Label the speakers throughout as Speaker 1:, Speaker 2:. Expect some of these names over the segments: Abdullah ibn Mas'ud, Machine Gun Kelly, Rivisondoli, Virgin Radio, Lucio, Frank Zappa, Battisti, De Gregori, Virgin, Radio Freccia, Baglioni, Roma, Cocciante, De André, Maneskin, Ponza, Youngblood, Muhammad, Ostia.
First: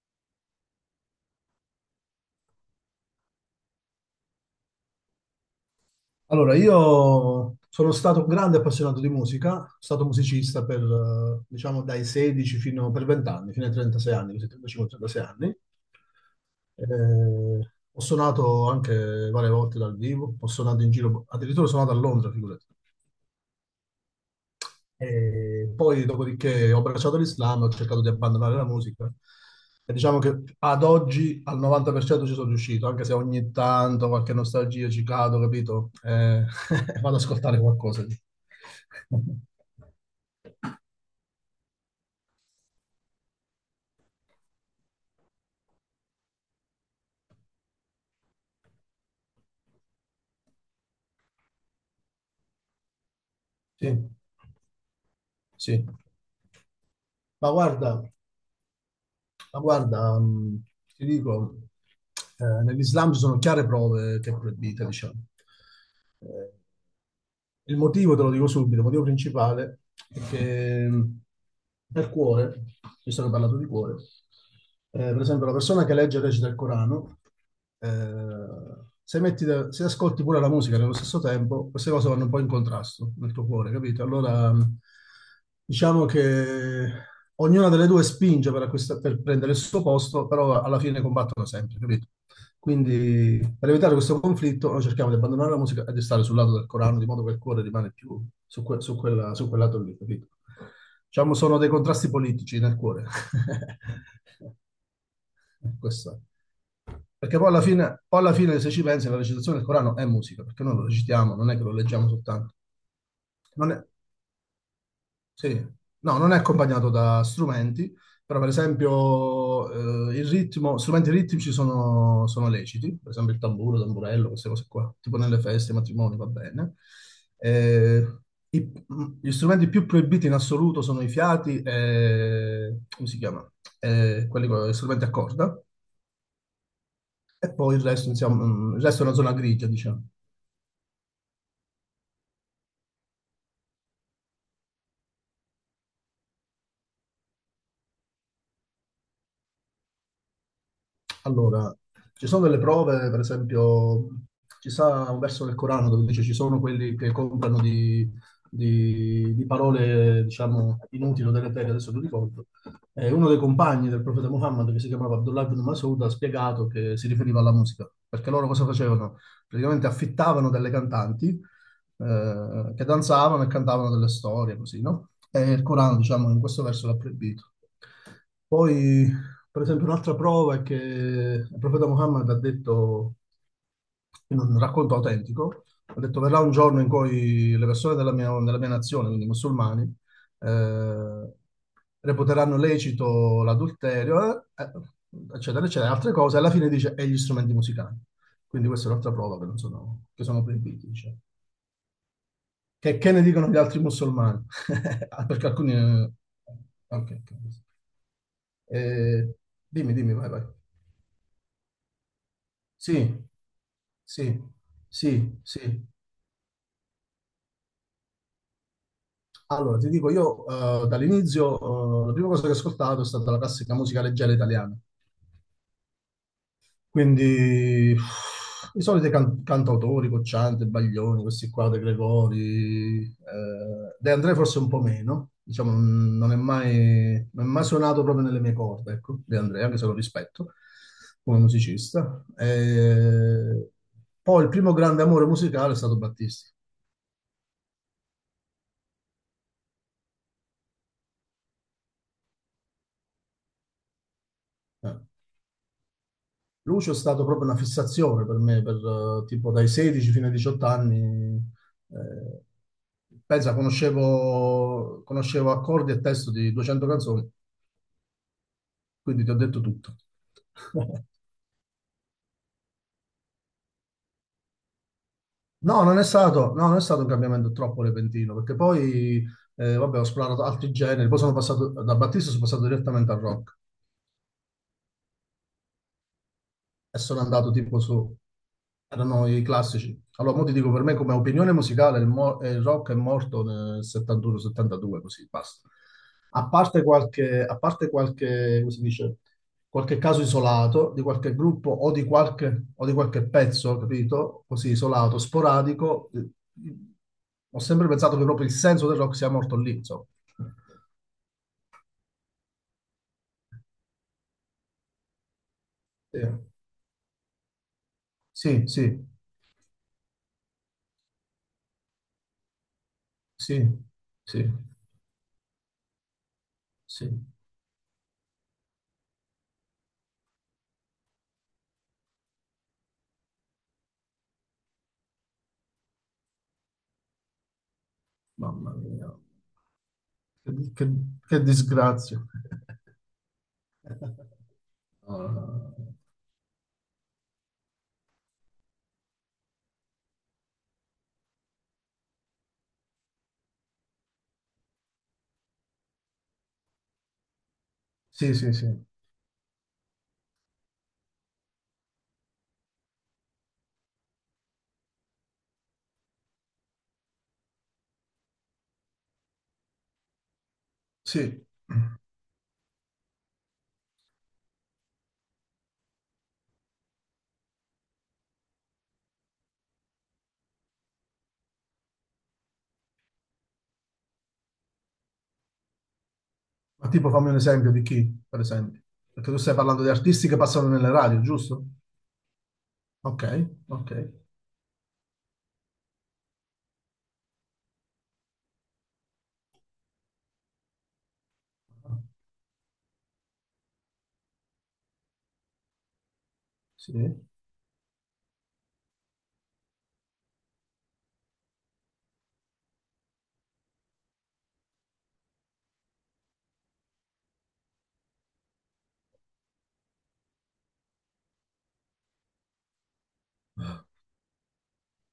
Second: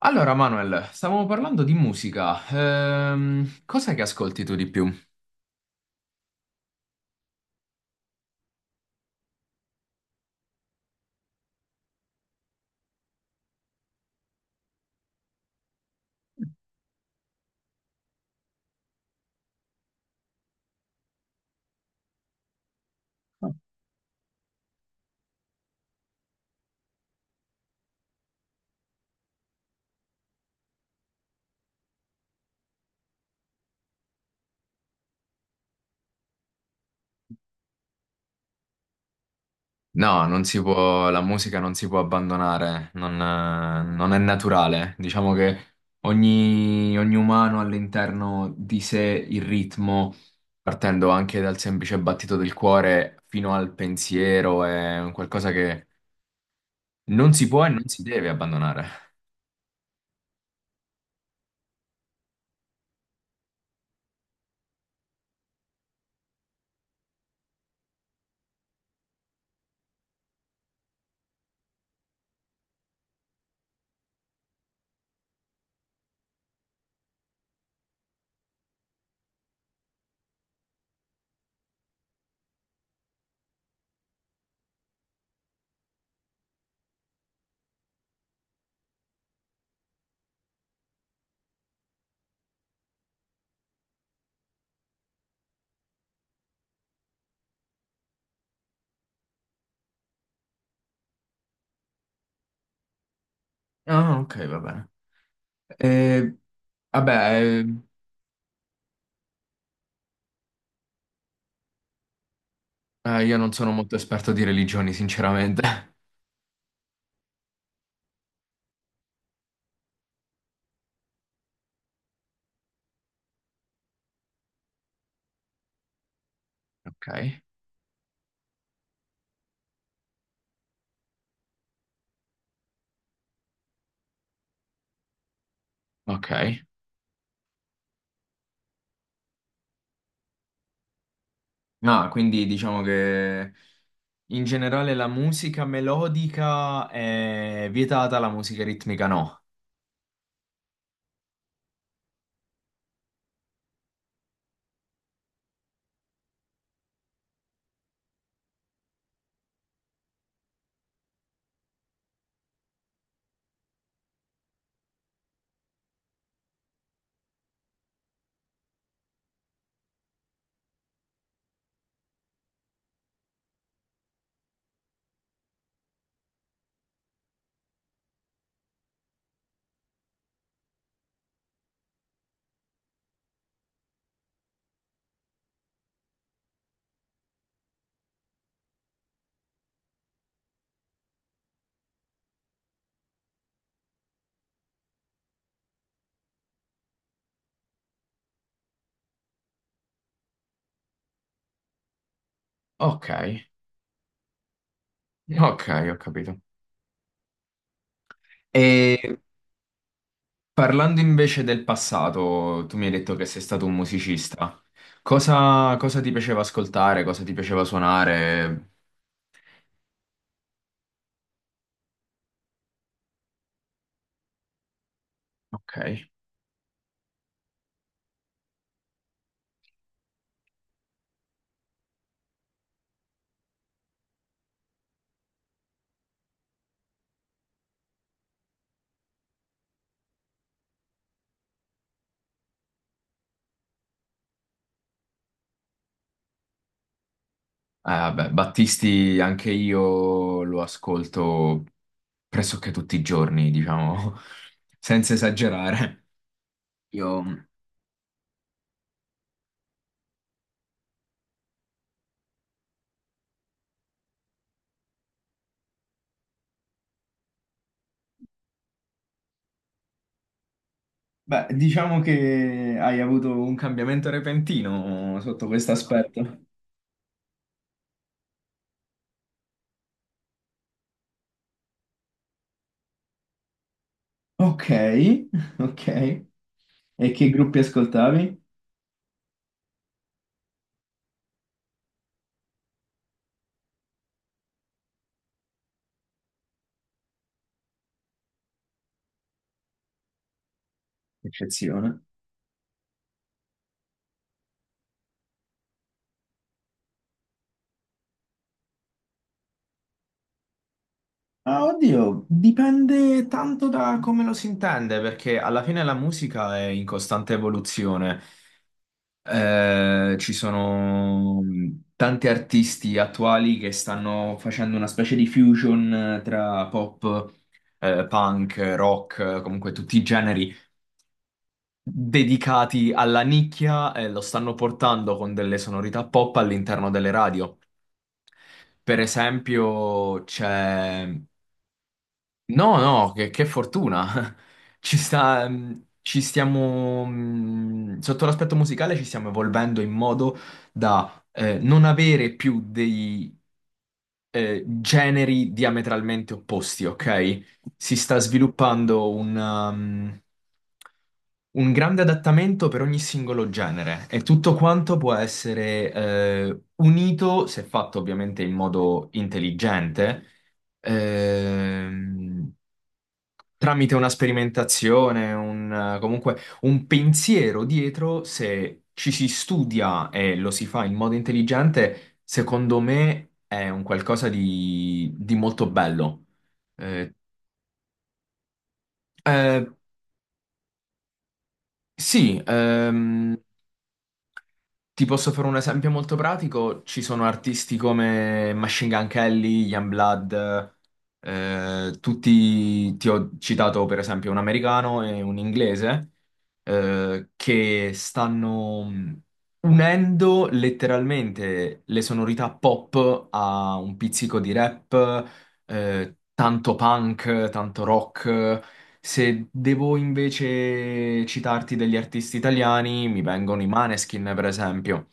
Speaker 1: Allora, Manuel, stavamo parlando di musica. Cos'è che ascolti tu di più?
Speaker 2: Allora, io sono stato un grande appassionato di musica, sono stato musicista per, diciamo, dai 16 fino per 20 anni, fino ai 36 anni, così 35-36 anni. Ho suonato anche varie volte dal vivo, ho suonato in giro, addirittura ho suonato a Londra, figurati. E poi, dopodiché, ho abbracciato l'Islam, ho cercato di abbandonare la musica. E diciamo che ad oggi al 90% ci sono riuscito, anche se ogni tanto qualche nostalgia ci cado, capito? Vado ad ascoltare qualcosa.
Speaker 1: No, non si può, la musica non si può abbandonare, non, non è naturale. Diciamo che ogni umano ha all'interno di sé il ritmo, partendo anche dal semplice battito del cuore fino al
Speaker 2: Sì,
Speaker 1: pensiero, è un qualcosa
Speaker 2: sì.
Speaker 1: che non si
Speaker 2: Ma
Speaker 1: può e non si
Speaker 2: guarda,
Speaker 1: deve abbandonare.
Speaker 2: ma guarda, ti dico, nell'Islam ci sono chiare prove che è proibita, diciamo. Eh, Il motivo, te lo dico subito, il motivo principale è che nel cuore, visto che ho parlato di cuore, per esempio la persona che legge e recita il Corano, eh, se, metti da- se ascolti pure la musica nello stesso tempo, queste cose vanno un po' in contrasto nel tuo cuore, capito? Allora, diciamo che ognuna delle due spinge per prendere il suo posto, però alla fine combattono sempre, capito? Quindi, per evitare questo conflitto, noi cerchiamo di abbandonare la musica e di stare sul lato del Corano, di modo che il cuore rimane più su quel lato lì, capito? Diciamo, sono dei contrasti politici nel cuore.
Speaker 1: Ah, ok, va bene.
Speaker 2: Questo è.
Speaker 1: Eh,
Speaker 2: Perché
Speaker 1: vabbè,
Speaker 2: poi alla fine, poi alla fine, se ci pensi, la recitazione del Corano è musica, perché noi lo recitiamo, non è che lo leggiamo soltanto.
Speaker 1: io non sono
Speaker 2: Non è-
Speaker 1: molto esperto di religioni,
Speaker 2: Sì,
Speaker 1: sinceramente.
Speaker 2: no, non è accompagnato da strumenti, però per esempio il ritmo, strumenti ritmici sono leciti, per esempio il tamburo, il tamburello, queste cose qua, tipo nelle feste, ai matrimoni, va bene.
Speaker 1: Ok,
Speaker 2: Eh, i- Gli strumenti più proibiti in assoluto sono i fiati e, come si chiama? Quelli con gli strumenti a corda,
Speaker 1: ok.
Speaker 2: e poi il resto, insomma, il resto è una zona grigia, diciamo.
Speaker 1: No, quindi diciamo che in generale la musica melodica è vietata, la musica ritmica no.
Speaker 2: Allora, ci sono delle prove, per esempio, ci sta un verso del Corano dove dice ci sono quelli che comprano di parole, diciamo, inutili o deleterie, adesso non ricordo. E uno dei compagni del profeta Muhammad, che si chiamava Abdullah ibn Mas'ud, ha spiegato che si riferiva alla musica, perché loro cosa facevano? Praticamente affittavano delle cantanti che danzavano e cantavano delle storie, così, no? E il Corano, diciamo, in questo verso l'ha proibito. Poi per esempio, un'altra prova è che il profeta Muhammad ha detto, in un racconto autentico, ha detto verrà un giorno in cui le persone della mia nazione, quindi i musulmani, eh, reputeranno lecito l'adulterio, eccetera, eccetera, altre cose, alla fine dice e gli strumenti musicali. Quindi questa è un'altra prova che, non sono, che sono proibiti, diciamo. Che,
Speaker 1: Ok,
Speaker 2: che ne dicono gli altri musulmani? Ah, perché alcuni...
Speaker 1: ok, ho capito.
Speaker 2: ok, ok.
Speaker 1: E
Speaker 2: Eh, Dimmi, dimmi, vai, vai.
Speaker 1: parlando invece del passato, tu mi hai
Speaker 2: Sì,
Speaker 1: detto che sei stato un
Speaker 2: sì,
Speaker 1: musicista.
Speaker 2: sì, sì.
Speaker 1: Cosa, cosa ti piaceva ascoltare? Cosa ti piaceva suonare?
Speaker 2: Allora, ti dico, io dall'inizio la prima cosa che ho ascoltato è stata la classica musica leggera italiana,
Speaker 1: Ok.
Speaker 2: quindi uff, i soliti cantautori, Cocciante, Baglioni, questi qua, De Gregori, De André forse un po' meno, diciamo, non è mai suonato proprio nelle mie corde, ecco, De André, anche se lo rispetto come musicista. Poi il primo grande amore musicale è stato Battisti.
Speaker 1: Vabbè, Battisti anche io lo ascolto pressoché tutti i giorni, diciamo,
Speaker 2: Eh.
Speaker 1: senza esagerare.
Speaker 2: Lucio è
Speaker 1: Io,
Speaker 2: stato proprio una fissazione per me, per, tipo dai 16 fino ai 18 anni. eh, Pensa, conoscevo accordi e testo di 200 canzoni, quindi ti ho detto tutto.
Speaker 1: beh, diciamo che hai avuto un cambiamento repentino sotto questo
Speaker 2: No, non è
Speaker 1: aspetto.
Speaker 2: stato, no, non è stato un cambiamento troppo repentino, perché poi, vabbè, ho esplorato altri generi, poi sono passato da Battista, sono passato direttamente al rock.
Speaker 1: Ok, ok.
Speaker 2: E
Speaker 1: E
Speaker 2: sono
Speaker 1: che
Speaker 2: andato
Speaker 1: gruppi
Speaker 2: tipo su,
Speaker 1: ascoltavi?
Speaker 2: erano i classici. Allora, mo ti dico, per me come opinione musicale il rock è morto nel 71-72, così, basta. A parte qualche, come si dice, qualche caso isolato di qualche gruppo o di
Speaker 1: Eccezione.
Speaker 2: qualche, o di qualche pezzo, capito? Così isolato, sporadico, ho sempre pensato che proprio il senso del rock sia morto lì, insomma.
Speaker 1: Ah, oddio, dipende tanto da come lo si intende, perché alla fine la musica è in costante evoluzione.
Speaker 2: Sì, sì, sì,
Speaker 1: Ci sono tanti artisti attuali
Speaker 2: sì,
Speaker 1: che stanno
Speaker 2: sì,
Speaker 1: facendo una specie di fusion tra
Speaker 2: sì.
Speaker 1: pop, punk, rock, comunque tutti i generi dedicati alla nicchia e lo stanno portando con delle sonorità pop all'interno delle radio.
Speaker 2: Mamma
Speaker 1: Per
Speaker 2: mia.
Speaker 1: esempio,
Speaker 2: Che, che-
Speaker 1: c'è
Speaker 2: che disgrazia.
Speaker 1: no, no, che fortuna. Ci sta,
Speaker 2: Eh,
Speaker 1: ci stiamo, sotto l'aspetto musicale ci stiamo evolvendo in modo da non avere più dei generi diametralmente opposti, ok? Si sta
Speaker 2: sì, sì, sì.
Speaker 1: sviluppando un, un grande adattamento per ogni singolo genere e tutto quanto può essere unito, se fatto ovviamente in modo intelligente,
Speaker 2: Sì,
Speaker 1: ehm, tramite una sperimentazione, un, comunque un pensiero dietro, se ci si studia e lo si fa in modo intelligente, secondo me è un qualcosa di molto bello.
Speaker 2: ma tipo
Speaker 1: Eh,
Speaker 2: fammi un esempio di chi, per esempio. Perché tu stai
Speaker 1: eh,
Speaker 2: parlando di artisti che passano nelle radio, giusto?
Speaker 1: sì,
Speaker 2: Ok, ok.
Speaker 1: ti posso fare un esempio molto pratico? Ci sono artisti come Machine Gun Kelly, Youngblood, tutti, ti ho citato per esempio un americano e un inglese,
Speaker 2: Sì.
Speaker 1: che stanno unendo letteralmente le sonorità pop a un pizzico di rap, tanto punk, tanto rock. Se devo invece citarti degli artisti italiani, mi vengono i Maneskin, per esempio,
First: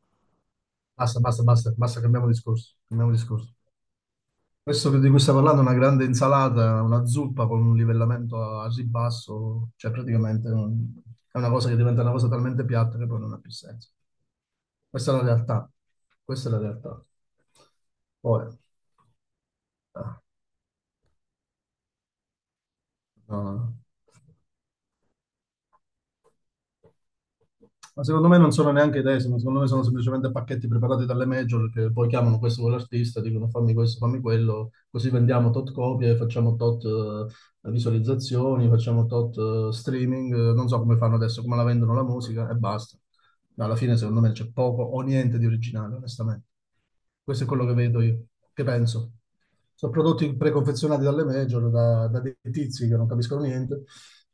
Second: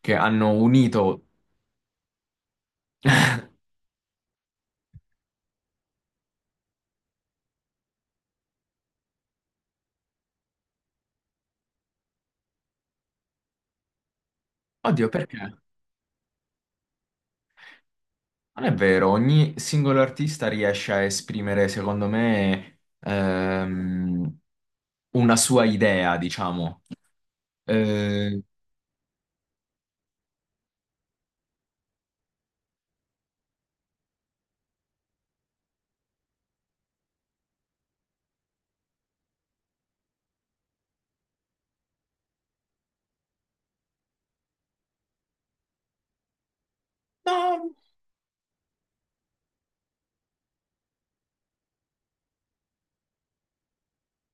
Speaker 1: che hanno
Speaker 2: Basta,
Speaker 1: unito...
Speaker 2: basta, basta, basta, cambiamo discorso. Cambiamo discorso. Questo di cui stai parlando è una grande insalata, una zuppa con un livellamento a ribasso, cioè praticamente è una cosa che diventa una cosa talmente piatta che poi non ha più senso.
Speaker 1: Oddio,
Speaker 2: Questa è la
Speaker 1: perché? Non
Speaker 2: realtà. Questa è la realtà. Poi,
Speaker 1: è vero, ogni singolo
Speaker 2: eh,
Speaker 1: artista riesce a esprimere, secondo me,
Speaker 2: no, no.
Speaker 1: una sua idea, diciamo.
Speaker 2: Ma secondo me
Speaker 1: Eh,
Speaker 2: non sono neanche decima, secondo me sono semplicemente pacchetti preparati dalle major che poi chiamano questo quell'artista, dicono fammi questo, fammi quello, così vendiamo tot copie, facciamo tot visualizzazioni, facciamo tot streaming, non so come fanno adesso, come la vendono la musica e basta. Ma alla fine secondo me c'è poco o niente di originale, onestamente. Questo è quello che
Speaker 1: no,
Speaker 2: vedo io, che penso. Sono prodotti preconfezionati dalle major, da dei tizi che non capiscono niente.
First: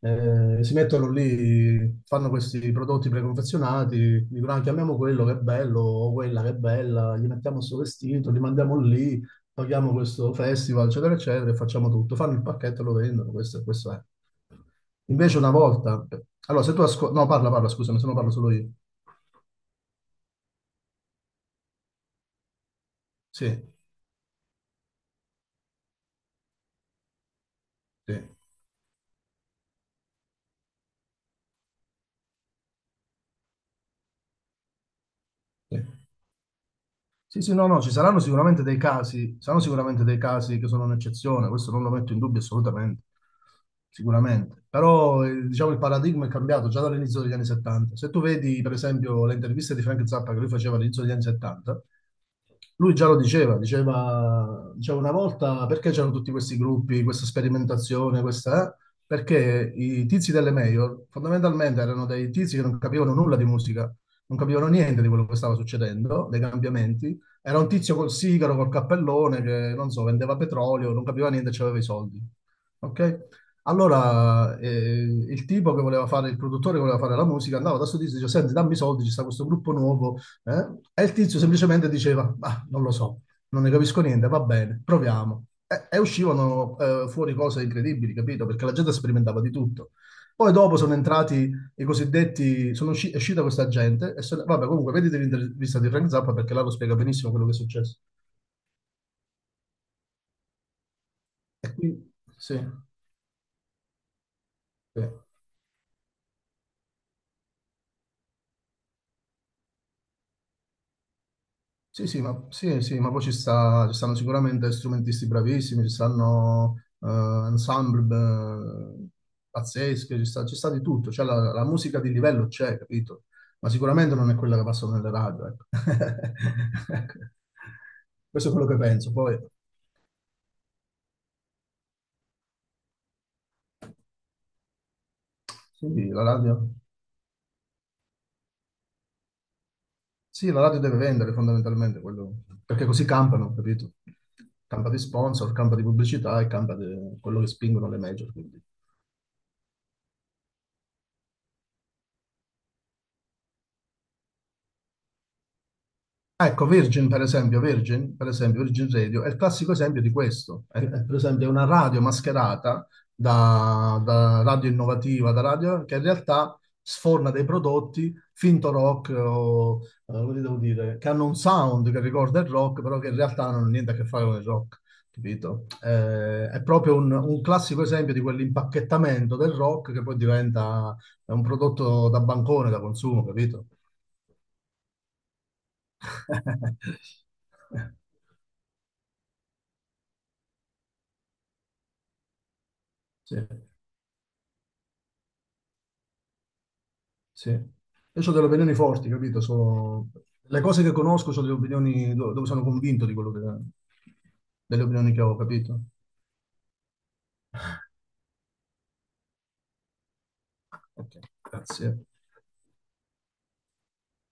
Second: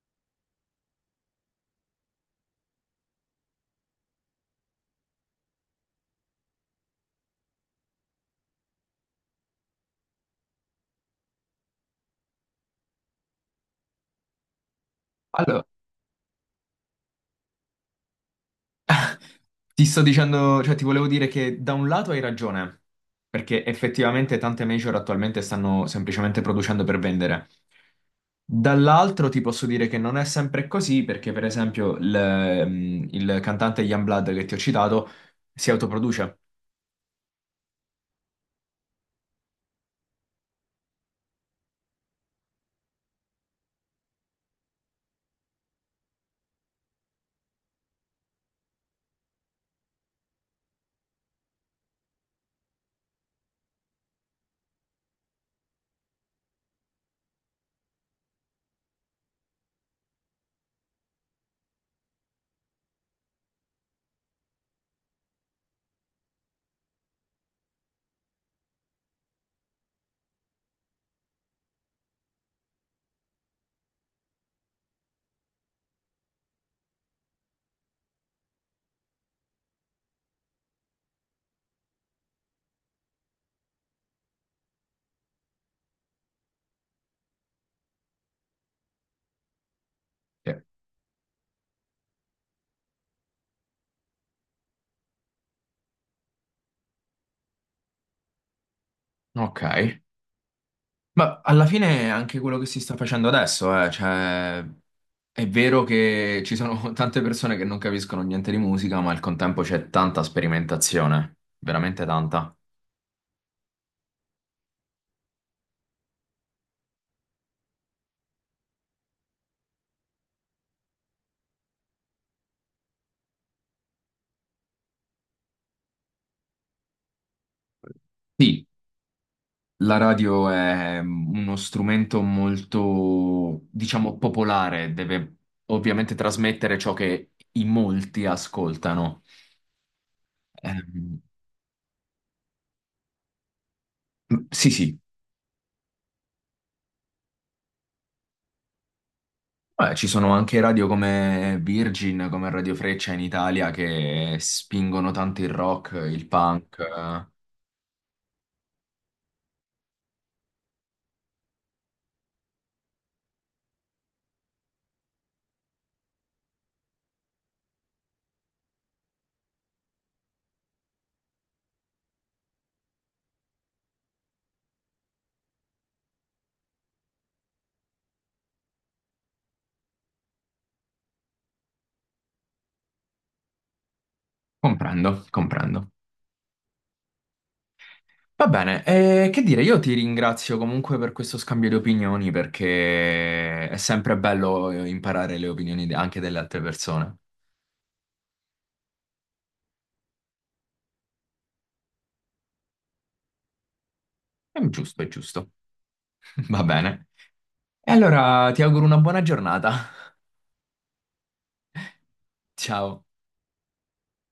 Speaker 2: Si mettono lì, fanno questi prodotti preconfezionati, dicono "Ah, chiamiamo quello che è bello o quella che è bella, gli mettiamo questo vestito, li mandiamo lì, paghiamo questo festival, eccetera, eccetera, e facciamo tutto. Fanno il pacchetto e lo vendono, questo, e questo è. Invece una
Speaker 1: allora,
Speaker 2: volta... Allora, se tu ascolti... No, parla, parla, scusami, se no parlo solo io.
Speaker 1: ti sto dicendo, cioè ti volevo dire che da un lato hai ragione,
Speaker 2: Sì,
Speaker 1: perché effettivamente tante major attualmente stanno semplicemente producendo per vendere.
Speaker 2: sì,
Speaker 1: Dall'altro ti posso dire che non è sempre così, perché per esempio il, mm, il cantante Youngblood che ti ho citato si
Speaker 2: sì.
Speaker 1: autoproduce.
Speaker 2: Sì, sì, no, no, ci saranno sicuramente dei casi, saranno sicuramente dei casi che sono un'eccezione, questo non lo metto in dubbio assolutamente, sicuramente. Però diciamo il paradigma è cambiato già dall'inizio degli anni 70. Se tu vedi per esempio le interviste di Frank Zappa che lui faceva all'inizio degli anni 70, lui già lo diceva, diceva una volta perché c'erano tutti questi gruppi, questa sperimentazione, questa, eh? Perché i tizi delle major fondamentalmente erano dei tizi che non capivano nulla di musica, non capivano niente di quello che stava succedendo, dei cambiamenti. Era un tizio col sigaro, col cappellone che, non so, vendeva petrolio, non capiva niente, aveva i soldi. Ok? Allora, il tipo che voleva fare, il produttore che voleva fare la musica, andava da sto tizio e diceva, senti, dammi i soldi, ci sta questo gruppo nuovo, eh? E il tizio semplicemente diceva, ma non lo so, non ne capisco niente, va bene, proviamo. E uscivano fuori cose incredibili, capito? Perché la gente sperimentava di tutto.
Speaker 1: Sì.
Speaker 2: Poi dopo sono entrati i cosiddetti, è uscita questa gente, e vabbè comunque vedete l'intervista di Frank Zappa perché là lo spiega benissimo quello che è successo.
Speaker 1: Ok. Ma alla
Speaker 2: E qui,
Speaker 1: fine è anche
Speaker 2: sì,
Speaker 1: quello che si sta facendo adesso, cioè...
Speaker 2: sì.
Speaker 1: È vero che ci sono tante persone che non capiscono niente di musica, ma al contempo c'è tanta sperimentazione, veramente tanta.
Speaker 2: Sì, sì, ma poi ci stanno sicuramente strumentisti bravissimi, ci stanno ensemble eh, pazzesche, ci sta di tutto, cioè la musica di livello c'è, capito? Ma sicuramente non è quella che passano nelle radio, ecco. Questo è
Speaker 1: Sì,
Speaker 2: quello che penso. Poi,
Speaker 1: la radio è uno strumento molto, diciamo, popolare, deve
Speaker 2: sì,
Speaker 1: ovviamente
Speaker 2: la radio,
Speaker 1: trasmettere ciò che in molti ascoltano.
Speaker 2: sì, la radio deve
Speaker 1: Ehm,
Speaker 2: vendere fondamentalmente, quello, perché così campano, capito?
Speaker 1: sì,
Speaker 2: Campa
Speaker 1: sì,
Speaker 2: di sponsor, campa di pubblicità e campa di quello che spingono le major, quindi.
Speaker 1: beh, ci sono anche radio come Virgin, come Radio Freccia in Italia che spingono tanto il rock, il
Speaker 2: Ah, ecco,
Speaker 1: punk.
Speaker 2: Virgin per
Speaker 1: Eh.
Speaker 2: esempio, Virgin, per esempio, Virgin Radio è il classico esempio di questo. È, per esempio, è una radio mascherata da radio innovativa, da radio che in realtà sforna dei prodotti finto rock, o, come devo dire, che hanno un sound che ricorda il rock, però che in realtà non hanno niente a che fare con il rock, capito? È proprio un classico esempio di quell'impacchettamento del rock che poi diventa un prodotto da bancone, da consumo, capito?
Speaker 1: Comprendo, comprendo. Va bene, che dire, io ti ringrazio comunque per questo scambio di opinioni
Speaker 2: Sì,
Speaker 1: perché è sempre bello imparare le opinioni de- anche delle altre persone.
Speaker 2: sì. Io ho delle opinioni forti, capito? Le cose che conosco sono le opinioni dove sono convinto di quello che...
Speaker 1: È
Speaker 2: delle
Speaker 1: giusto, è
Speaker 2: opinioni che ho,
Speaker 1: giusto.
Speaker 2: capito?
Speaker 1: Va bene. E allora ti auguro una buona giornata.
Speaker 2: Ok, grazie.
Speaker 1: Ciao.